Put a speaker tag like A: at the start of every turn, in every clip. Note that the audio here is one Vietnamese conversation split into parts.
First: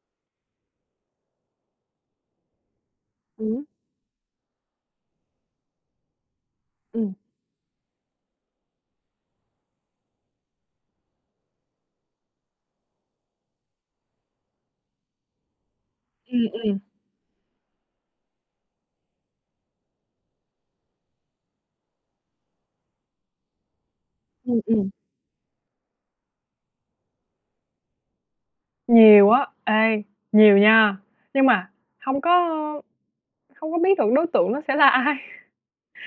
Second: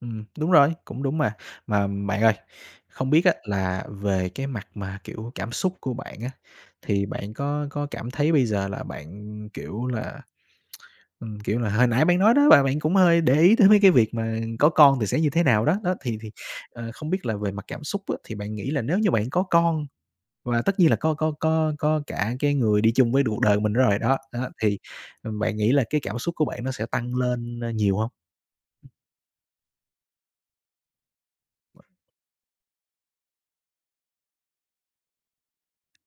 A: Ừm, đúng rồi, cũng đúng mà. Mà bạn ơi, không biết á,
B: Ừm.
A: là về cái mặt mà, kiểu, cảm xúc của bạn á, thì
B: Ừm.
A: bạn có có cảm thấy bây giờ là bạn, kiểu là, ừm, kiểu là hồi nãy bạn nói đó, và bạn cũng hơi để ý tới mấy cái việc mà có con thì sẽ như thế nào đó. Đó, thì thì,
B: Ừm, ừm.
A: ờ, không biết là về mặt cảm xúc á thì bạn nghĩ là nếu như bạn có con và tất nhiên là có có có có cả cái người đi chung với cuộc đời của mình nữa rồi, đó đó,
B: Ừm,
A: thì,
B: ừm.
A: ừm, bạn nghĩ là cái cảm xúc của bạn nó sẽ tăng lên, ơ, nhiều hông?
B: Nhiều á. Ê, nhiều nha. Nhưng mà hông có hông có biết được đối tượng nó sẽ là ai.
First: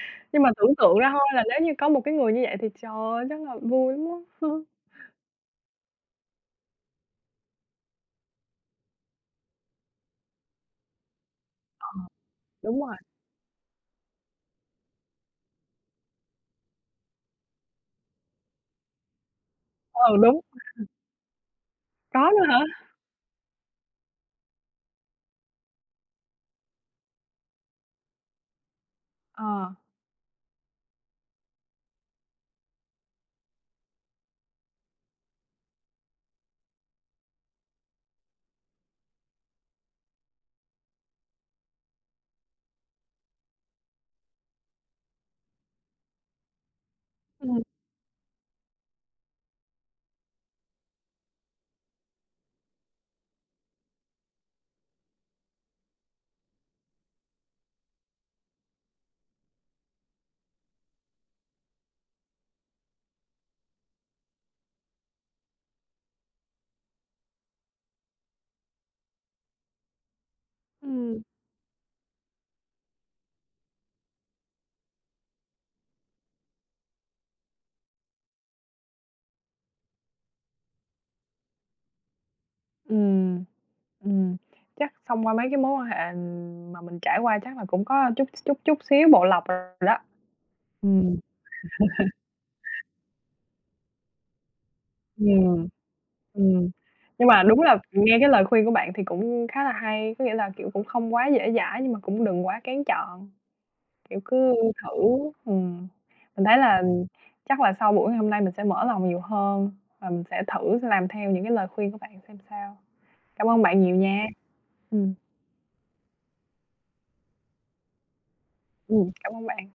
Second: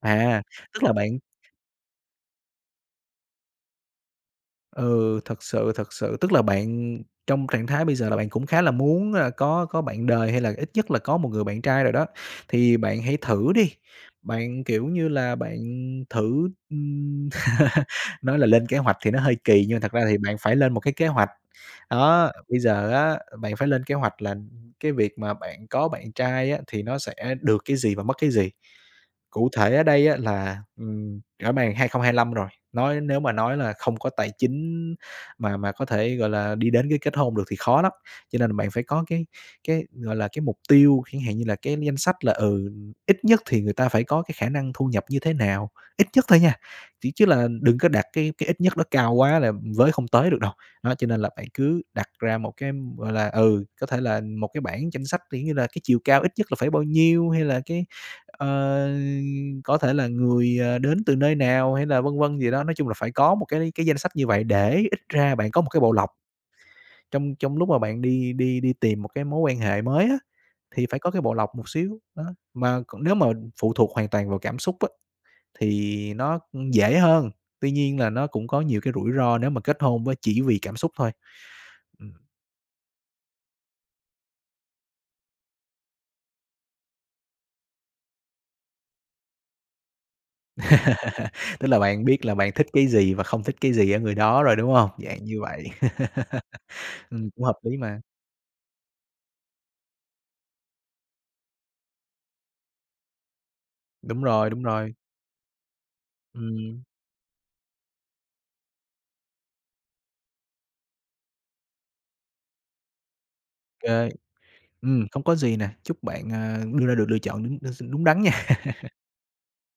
A: À,
B: Nhưng mà tưởng
A: tức là
B: tượng
A: bạn
B: ra thôi là nếu như có một cái người như vậy thì trời ơi, chắc là vui lắm á.
A: Ừ, thật sự, thật sự, tức là bạn trong trạng thái bây giờ là bạn cũng khá là muốn là có có bạn đời hay là ít nhất là có một người bạn trai
B: Ờ.
A: rồi đó, thì
B: Đúng rồi.
A: bạn hãy thử đi, bạn, kiểu như là, bạn thử, ừm nói là lên kế hoạch thì nó hơi kỳ nhưng mà thật ra thì
B: Ừ,
A: bạn
B: đúng.
A: phải lên một cái kế hoạch.
B: Có
A: Đó,
B: luôn
A: bây
B: hả?
A: giờ á, bạn phải lên kế hoạch là cái việc mà bạn có bạn trai á thì nó sẽ được cái gì và mất cái gì. Cụ
B: Ờ.
A: thể ở đây á là, ừm, rõ bàng 2025 rồi, nói nếu mà nói là không có tài chính mà mà có thể, gọi là, đi đến cái kết hôn được thì khó lắm. Cho nên bạn phải có cái cái, gọi là, cái mục tiêu, chẳng hạn như là cái danh sách là, ừ, ít nhất thì người ta phải có cái khả năng thu nhập như thế nào, ít nhất thôi nha, ch chứ là
B: Ừm.
A: đừng có đặt cái cái ít nhất đó cao quá là với không tới được đâu. Đó, cho nên là bạn cứ đặt ra một cái, gọi là, ừ, có thể là một cái bảng danh sách kiểu như là cái chiều cao ít nhất là phải bao nhiêu, hay là, cái, ờ, có thể là người, ờ, đến từ nơi nào, hay là vân vân gì đó, nói chung là phải có một cái cái danh sách như vậy để ít ra bạn có một cái bộ lọc. Trong trong lúc mà bạn đi đi đi tìm một cái mối quan hệ mới á, thì phải có cái
B: Ừm.
A: bộ lọc một xíu, đó, mà còn nếu mà phụ thuộc hoàn toàn vào cảm xúc á, thì nó, ư, dễ hơn, tuy nhiên là nó cũng có nhiều cái rủi ro nếu mà kết hôn với chỉ vì cảm xúc thôi. Ừm.
B: Ừm, ừm, chắc thông qua mấy cái mối quan hệ mà mình trải qua chắc là cũng có chút x chút chút xíu bộ lọc rồi đó. Ừm.
A: Tức là bạn biết là bạn thích cái gì và không thích cái gì ở người đó rồi, đúng hông? Dạng như vậy.
B: Ừm, ừm. Nhưng
A: Ừm,
B: mà
A: cũng hợp
B: đúng là,
A: lý
B: ừ,
A: mà.
B: nghe cái lời khuyên của bạn thì cũng khá là hay, có nghĩa là, kiểu, cũng không quá dễ dãi, nhưng mà cũng đừng quá kén chọn, kiểu,
A: Đúng rồi,
B: cứ
A: đúng
B: thử.
A: rồi.
B: Ừm, mình thấy
A: Ừm.
B: là chắc là sau buổi ngày hôm nay mình sẽ mở lòng nhiều hơn và mình sẽ thử làm theo những cái lời khuyên của bạn xem sao. Cảm ơn bạn nhiều
A: Kê,
B: nha.
A: ừm,
B: Ừm.
A: không có gì nè, chúc bạn, à, đưa ra được lựa chọn đúng đ s đúng đắn nha.
B: Ừm, cảm ơn bạn.